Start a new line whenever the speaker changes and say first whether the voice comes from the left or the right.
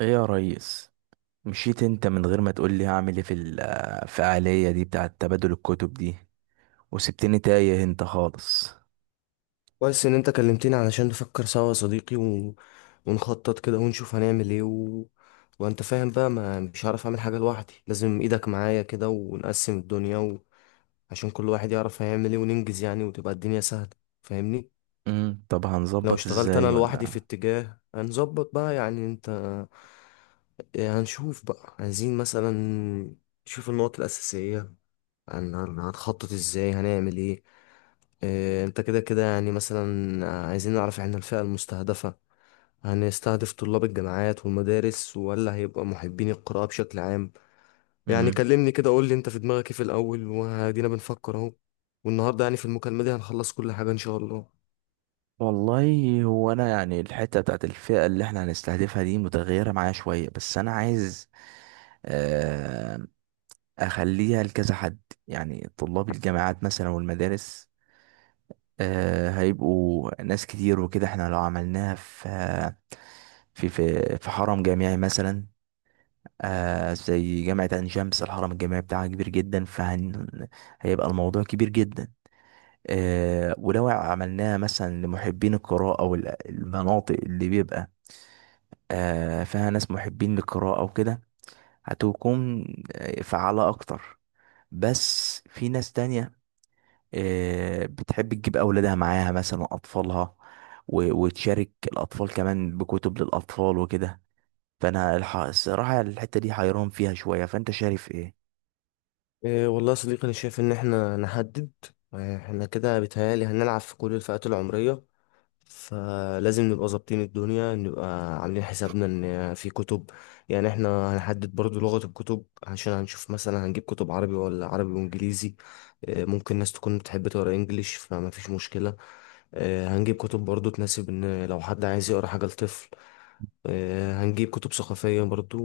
right: ايه يا ريس؟ مشيت انت من غير ما تقول لي هعمل ايه في الفعالية دي بتاعة تبادل الكتب دي، وسبتني تايه انت خالص.
left: كويس ان انت كلمتني علشان نفكر سوا يا صديقي، ونخطط كده، ونشوف هنعمل ايه. وانت فاهم بقى، ما مش هعرف اعمل حاجة لوحدي، لازم ايدك معايا كده، ونقسم الدنيا عشان كل واحد يعرف هيعمل ايه وننجز يعني، وتبقى الدنيا سهلة. فاهمني؟
right: طب
left: لو
right: هنظبط
left: اشتغلت انا
right: ازاي
left: لوحدي في
right: ولا؟
left: اتجاه هنظبط بقى، يعني انت، إيه، هنشوف بقى عايزين مثلا نشوف النقط الأساسية. هنخطط ازاي هنعمل ايه. إيه، انت كده كده يعني مثلا، عايزين نعرف احنا الفئة المستهدفة. هنستهدف طلاب الجامعات والمدارس ولا هيبقى محبين القراءة بشكل عام؟ يعني
right: امم
left: كلمني كده، قول لي انت في دماغك ايه في الاول، وهدينا بنفكر اهو. والنهارده يعني في المكالمة دي هنخلص كل حاجة ان شاء الله.
right: والله، هو انا يعني الحتة بتاعة الفئة اللي احنا هنستهدفها دي متغيرة معايا شوية، بس انا عايز آه، اخليها لكذا حد. يعني طلاب الجامعات مثلا والمدارس. هيبقوا ناس كتير وكده، احنا لو عملناها في حرم جامعي مثلا. زي جامعة عين شمس، الحرم الجامعي بتاعها كبير جدا، هيبقى الموضوع كبير جدا. ولو عملناها مثلا لمحبين القراءة، والمناطق اللي بيبقى فيها ناس محبين للقراءة وكده، هتكون فعالة أكتر. بس في ناس تانية بتحب تجيب أولادها معاها مثلا وأطفالها، وتشارك الأطفال كمان بكتب للأطفال وكده. فأنا الصراحة الحتة دي حيران فيها شوية، فأنت شايف إيه؟
left: إيه والله يا صديقي، أنا شايف إن إحنا نحدد، إيه، إحنا كده بيتهيألي هنلعب في كل الفئات العمرية. فلازم نبقى ظابطين الدنيا، نبقى عاملين حسابنا ان في كتب. يعني احنا هنحدد برضو لغة الكتب، عشان هنشوف مثلا هنجيب كتب عربي ولا عربي وانجليزي. ممكن ناس تكون بتحب تقرا انجليش، فما فيش مشكلة. هنجيب كتب برضو تناسب ان لو حد عايز يقرا حاجة لطفل. هنجيب كتب ثقافية برضو،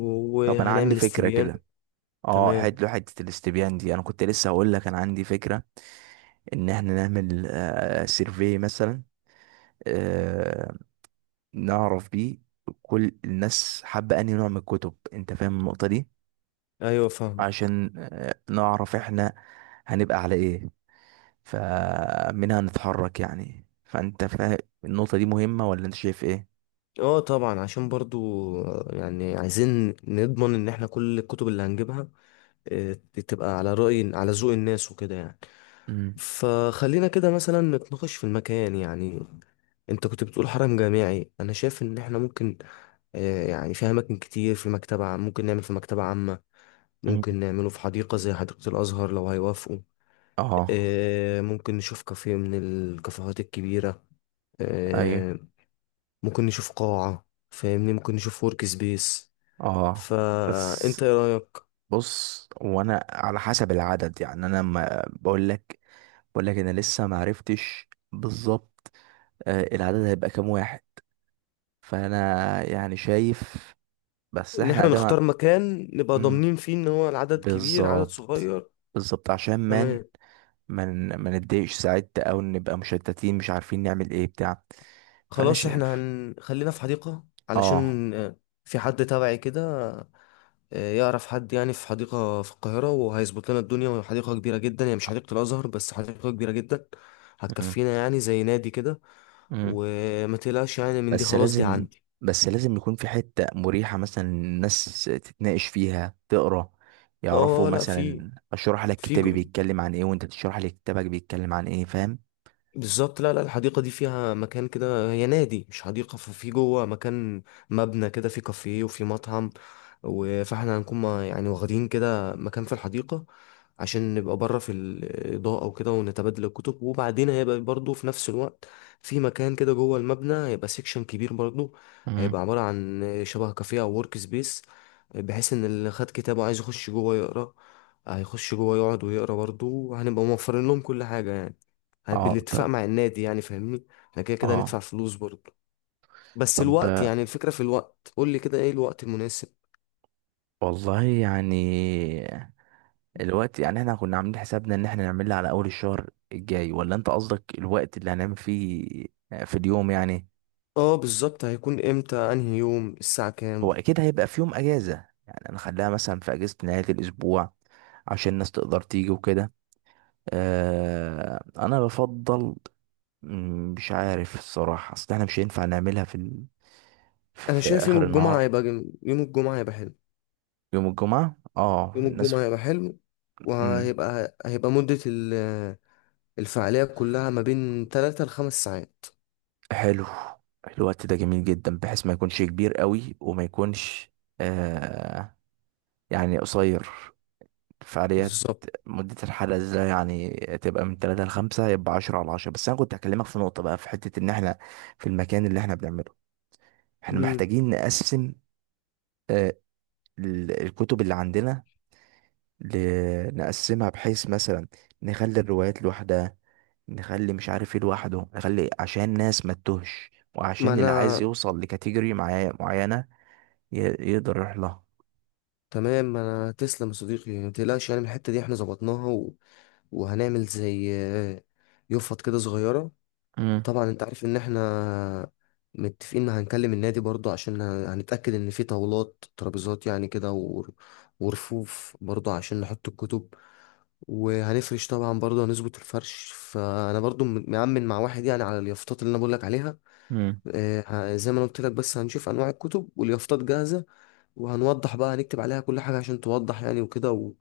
right: طب أنا عندي
left: وهنعمل
right: فكرة
left: استبيان.
right: كده. اه
left: تمام.
right: حلو، حتة الاستبيان دي أنا كنت لسه هقول لك، أنا عندي فكرة، إن إحنا نعمل سيرفي مثلا، آه، نعرف بيه كل الناس حابة أنهي نوع من الكتب. أنت فاهم النقطة دي؟
left: ايوه، فاهم.
right: عشان نعرف إحنا هنبقى على إيه، فمنها نتحرك يعني. فانت فاهم، النقطة دي مهمة ولا انت شايف ايه؟
left: اه طبعا، عشان برضو يعني عايزين نضمن ان احنا كل الكتب اللي هنجيبها آه، تبقى على رأي، على ذوق الناس وكده يعني.
right: امم.
left: فخلينا كده مثلا نتناقش في المكان. يعني انت كنت بتقول حرم جامعي، انا شايف ان احنا ممكن، يعني في اماكن كتير، ممكن نعمل في مكتبة عامة،
right: أمم.
left: ممكن نعمله في حديقة زي حديقة الازهر لو هيوافقوا.
right: اه.
left: ممكن نشوف كافيه من الكافيهات الكبيرة.
right: ايوه.
left: آه، ممكن نشوف قاعة، فاهمني، ممكن نشوف ورك سبيس.
right: اه. بس
left: فانت ايه رايك؟
right: بص، وانا على حسب العدد يعني، انا ما بقول لك انا لسه ما عرفتش بالظبط العدد هيبقى كام واحد. فانا يعني شايف، بس
left: ان
right: احنا
left: احنا
right: قدام
left: نختار مكان نبقى
right: أمم.
left: ضامنين فيه ان هو العدد كبير، عدد
right: بالظبط،
left: صغير.
right: بالظبط، عشان مان
left: تمام.
right: ما ن- ما نتضايقش ساعات، او نبقى مشتتين مش عارفين نعمل ايه بتاع. فانا
left: خلاص احنا
right: شايف.
left: هنخلينا في حديقة،
right: اه.
left: علشان في حد تبعي كده يعرف حد يعني في حديقة في القاهرة، وهيظبط لنا الدنيا، وهي حديقة كبيرة جدا، يعني مش حديقة الأزهر بس، حديقة كبيرة جدا
right: مم.
left: هتكفينا، يعني زي نادي كده.
right: مم.
left: وما تقلقش يعني من دي،
right: بس
left: خلاص دي
right: لازم
left: عندي.
right: بس لازم يكون في حتة مريحة مثلا، الناس تتناقش فيها، تقرا، يعرفوا
left: اه لا، في
right: مثلا، اشرح لك
left: في
right: كتابي بيتكلم عن ايه، وانت تشرح لي كتابك بيتكلم عن ايه، فاهم؟
left: بالظبط. لا لا، الحديقة دي فيها مكان كده، هي نادي مش حديقة، ففي جوه مكان، مبنى كده فيه كافيه وفيه مطعم، فاحنا هنكون، يعني واخدين كده مكان في الحديقة، عشان نبقى بره في الإضاءة وكده، ونتبادل الكتب. وبعدين هيبقى برضو في نفس الوقت في مكان كده جوه المبنى، هيبقى سيكشن كبير برضو،
right: مم.
left: هيبقى عبارة عن شبه كافيه أو ورك سبيس، بحيث إن اللي خد كتابه عايز يخش جوه يقرأ، هيخش جوه يقعد ويقرأ برضو، وهنبقى موفرين لهم كل حاجة يعني،
right: اه.
left: بالاتفاق
right: طب.
left: مع النادي يعني، فاهمني. احنا كده كده هندفع
right: اه،
left: فلوس برضه. بس الوقت،
right: طب
left: يعني الفكرة في الوقت، قول لي كده ايه الوقت المناسب.
right: والله يعني، الوقت يعني احنا كنا عاملين حسابنا ان احنا نعملها على اول الشهر الجاي، ولا انت قصدك الوقت اللي هنعمل فيه في اليوم يعني؟
left: اه بالظبط، هيكون امتى؟ انهي يوم؟ الساعة كام؟
right: هو اكيد هيبقى في يوم اجازة، يعني هنخليها مثلا في اجازة نهاية الاسبوع عشان الناس تقدر تيجي وكده. انا بفضل مش عارف الصراحة، اصل احنا مش هينفع نعملها
left: انا
right: في
left: شايف
right: اخر
left: يوم الجمعة
right: النهار.
left: هيبقى يوم الجمعة هيبقى حلو.
right: يوم الجمعة، اه،
left: يوم
right: الناس.
left: الجمعة هيبقى حلو
right: مم،
left: وهيبقى مدة الفعالية كلها ما بين 3 لخمس ساعات،
right: حلو، الوقت ده جميل جدا بحيث ما يكونش كبير قوي، وما يكونش آه يعني قصير. فعاليات،
left: بالظبط.
right: مدة الحلقة ده يعني تبقى من 3 لـ5، يبقى 10 على 10. بس أنا كنت هكلمك في نقطة بقى، في حتة إن إحنا في المكان اللي إحنا بنعمله، إحنا
left: مم.
right: محتاجين نقسم آه، الكتب اللي عندنا، نقسمها بحيث مثلا نخلي الروايات لوحدها، نخلي مش عارف ايه لوحده، نخلي عشان الناس ما تتوهش،
left: ما
right: وعشان اللي
left: انا
right: عايز يوصل لكاتيجوري معينة يقدر يروح لها.
left: تمام. ما انا تسلم يا صديقي، ما تقلقش يعني من الحتة دي احنا ظبطناها، وهنعمل زي يفط كده صغيرة.
right: امم.
left: طبعا انت عارف ان احنا متفقين ان هنكلم النادي برضو، عشان هنتأكد ان في طاولات، ترابيزات يعني كده، ورفوف برضو عشان نحط الكتب. وهنفرش طبعا برضو، هنظبط الفرش. فانا برضو مأمن مع واحد يعني على اليافطات اللي انا بقول لك عليها.
right: امم.
left: زي ما انا قلت لك، بس هنشوف انواع الكتب، واليافطات جاهزة، وهنوضح بقى، هنكتب عليها كل حاجة عشان توضح يعني وكده.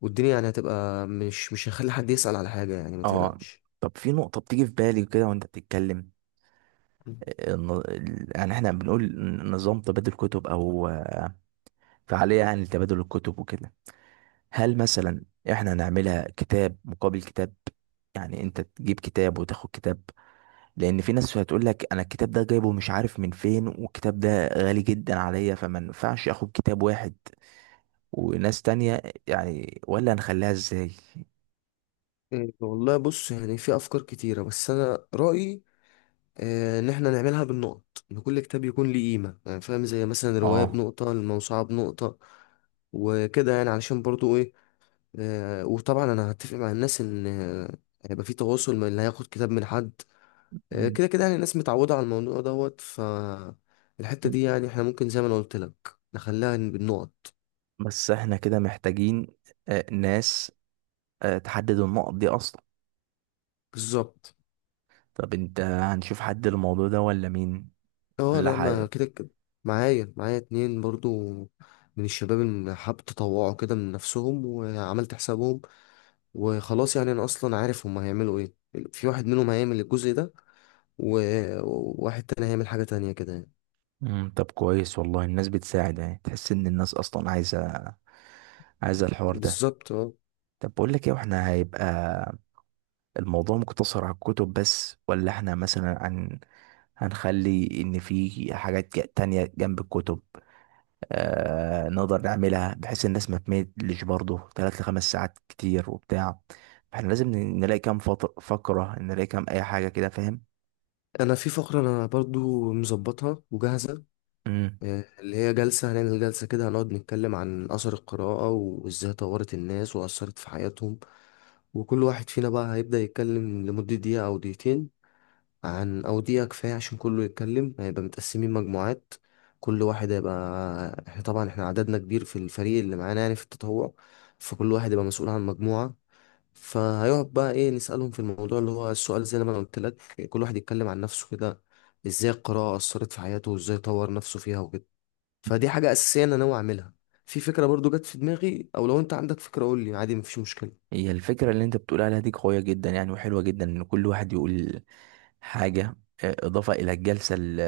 left: والدنيا يعني هتبقى، مش هنخلي حد يسأل على حاجة يعني، ما
right: اه.
left: تقلقش.
right: طب، في نقطة بتيجي في بالي كده وانت بتتكلم. يعني احنا بنقول نظام تبادل كتب، او فعالية يعني لتبادل الكتب وكده. هل مثلا احنا نعملها كتاب مقابل كتاب؟ يعني انت تجيب كتاب وتاخد كتاب. لان في ناس هتقول لك، انا الكتاب ده جايبه مش عارف من فين والكتاب ده غالي جدا عليا، فما ينفعش اخد كتاب واحد. وناس تانية يعني، ولا نخليها ازاي؟
left: إيه والله، بص يعني في افكار كتيره، بس انا رايي ان احنا نعملها بالنقط. ان كل كتاب يكون ليه قيمه، يعني فاهم، زي مثلا الروايه
right: اه.
left: بنقطه، الموسوعه بنقطه، وكده يعني، علشان برضو ايه. وطبعا انا هتفق مع الناس ان هيبقى في تواصل من اللي هياخد كتاب من حد.
right: مم.
left: كده كده يعني الناس متعوده على الموضوع دوت ف. الحته دي يعني احنا ممكن زي ما انا قلت لك نخليها بالنقط.
right: بس احنا كده محتاجين ناس تحدد النقط دي اصلا.
left: بالظبط.
right: طب انت هنشوف حد الموضوع ده ولا مين؟
left: اه
right: ولا
left: لا، ما
right: حاجة؟
left: كده كده، معايا اتنين برضو من الشباب اللي حابب تطوعوا كده من نفسهم، وعملت حسابهم، وخلاص يعني انا اصلا عارف هما هيعملوا ايه. في واحد منهم هيعمل الجزء ده، وواحد تاني هيعمل حاجة تانية كده يعني.
right: مم. طب كويس والله، الناس بتساعد، يعني تحس ان الناس اصلا عايزة الحوار ده.
left: بالظبط. اه
right: طب بقول لك ايه، واحنا هيبقى الموضوع مقتصر على الكتب بس، ولا احنا مثلا هنخلي ان في حاجات تانية جنب الكتب؟ نقدر نعملها بحيث الناس ما تملش برضه، 3 لـ5 ساعات كتير وبتاع، احنا لازم نلاقي كام فقرة، نلاقي كام اي حاجة كده، فاهم؟
left: انا في فقرة انا برضو مظبطها وجاهزة،
right: مم.
left: اللي هي جلسة، هنعمل جلسة كده، هنقعد نتكلم عن أثر القراءة وإزاي طورت الناس وأثرت في حياتهم. وكل واحد فينا بقى هيبدأ يتكلم لمدة دقيقة أو دقيقتين، عن، أو دقيقة كفاية عشان كله يتكلم، هيبقى متقسمين مجموعات. كل واحد هيبقى احنا طبعا احنا عددنا كبير في الفريق اللي معانا يعني في التطوع، فكل واحد يبقى مسؤول عن مجموعة. فهيقعد بقى، ايه، نسألهم في الموضوع، اللي هو السؤال زي ما انا قلت لك، كل واحد يتكلم عن نفسه كده، ازاي القراءة أثرت في حياته وازاي طور نفسه فيها وكده. فدي حاجة أساسية أنا ناوي أعملها. في فكرة برضو جت في دماغي، أو لو أنت عندك فكرة قول لي عادي، مفيش مشكلة.
right: هي الفكرة اللي انت بتقول عليها دي قوية جدا يعني، وحلوة جدا، ان كل واحد يقول حاجة اضافة الى الجلسة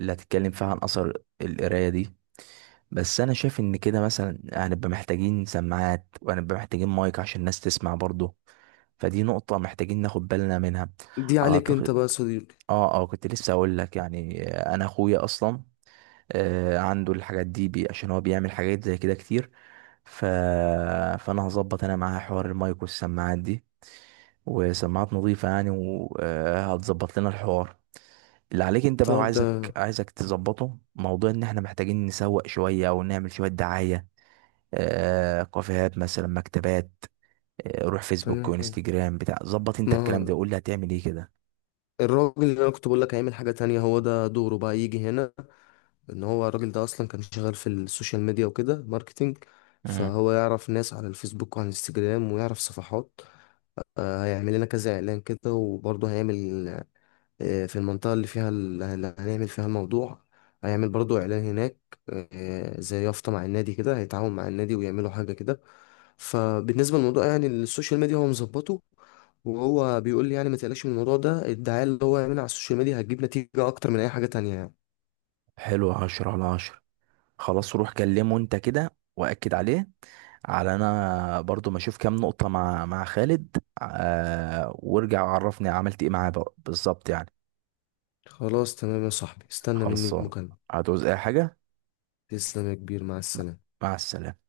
right: اللي هتتكلم فيها عن اثر القراية دي. بس انا شايف ان كده مثلا هنبقى محتاجين سماعات، وهنبقى محتاجين مايك عشان الناس تسمع برضه، فدي نقطة محتاجين ناخد بالنا منها.
left: دي عليك أنت
right: اعتقد.
left: بقى يا صديقي.
right: اه، اه، كنت لسه اقول لك يعني، انا اخويا اصلا عنده الحاجات دي بي، عشان هو بيعمل حاجات زي كده كتير. ف... فانا هظبط انا معاه حوار المايك والسماعات دي، وسماعات نظيفة يعني، وهتظبط لنا الحوار. اللي عليك انت بقى،
left: طب
right: وعايزك،
left: ده
right: عايزك تظبطه، موضوع ان احنا محتاجين نسوق شوية او نعمل شوية دعاية، كافيهات مثلا، مكتبات. روح فيسبوك
left: تمام.
right: وانستجرام بتاع، ظبط انت الكلام
left: ما
right: ده وقول لي هتعمل ايه كده.
left: الراجل اللي انا كنت بقول لك هيعمل حاجة تانية، هو ده دوره بقى يجي هنا. ان هو الراجل ده اصلا كان شغال في السوشيال ميديا وكده، ماركتينج،
right: مم.
left: فهو يعرف ناس على الفيسبوك وعلى الانستجرام، ويعرف صفحات. هيعمل لنا كذا اعلان كده، وبرضه هيعمل في المنطقة اللي فيها اللي هنعمل فيها الموضوع، هيعمل برضو إعلان هناك. زي يافطة مع النادي كده، هيتعاون مع النادي ويعملوا حاجة كده. فبالنسبة للموضوع يعني السوشيال ميديا هو مظبطه، وهو بيقول لي يعني ما تقلقش من الموضوع ده، الدعاية اللي هو يعملها على السوشيال ميديا هتجيب نتيجة أكتر من أي حاجة تانية يعني.
right: حلو، 10 على 10. خلاص روح كلمه انت كده واكد عليه. على، انا برضو ما اشوف كام نقطة مع خالد، وارجع عرفني عملت ايه معاه بقى بالظبط يعني.
left: خلاص تمام يا صاحبي، استنى مني
right: خلصان.
left: المكالمة.
right: هتعوز اي حاجة؟
left: تسلم يا كبير، مع السلامة.
right: مع السلامة.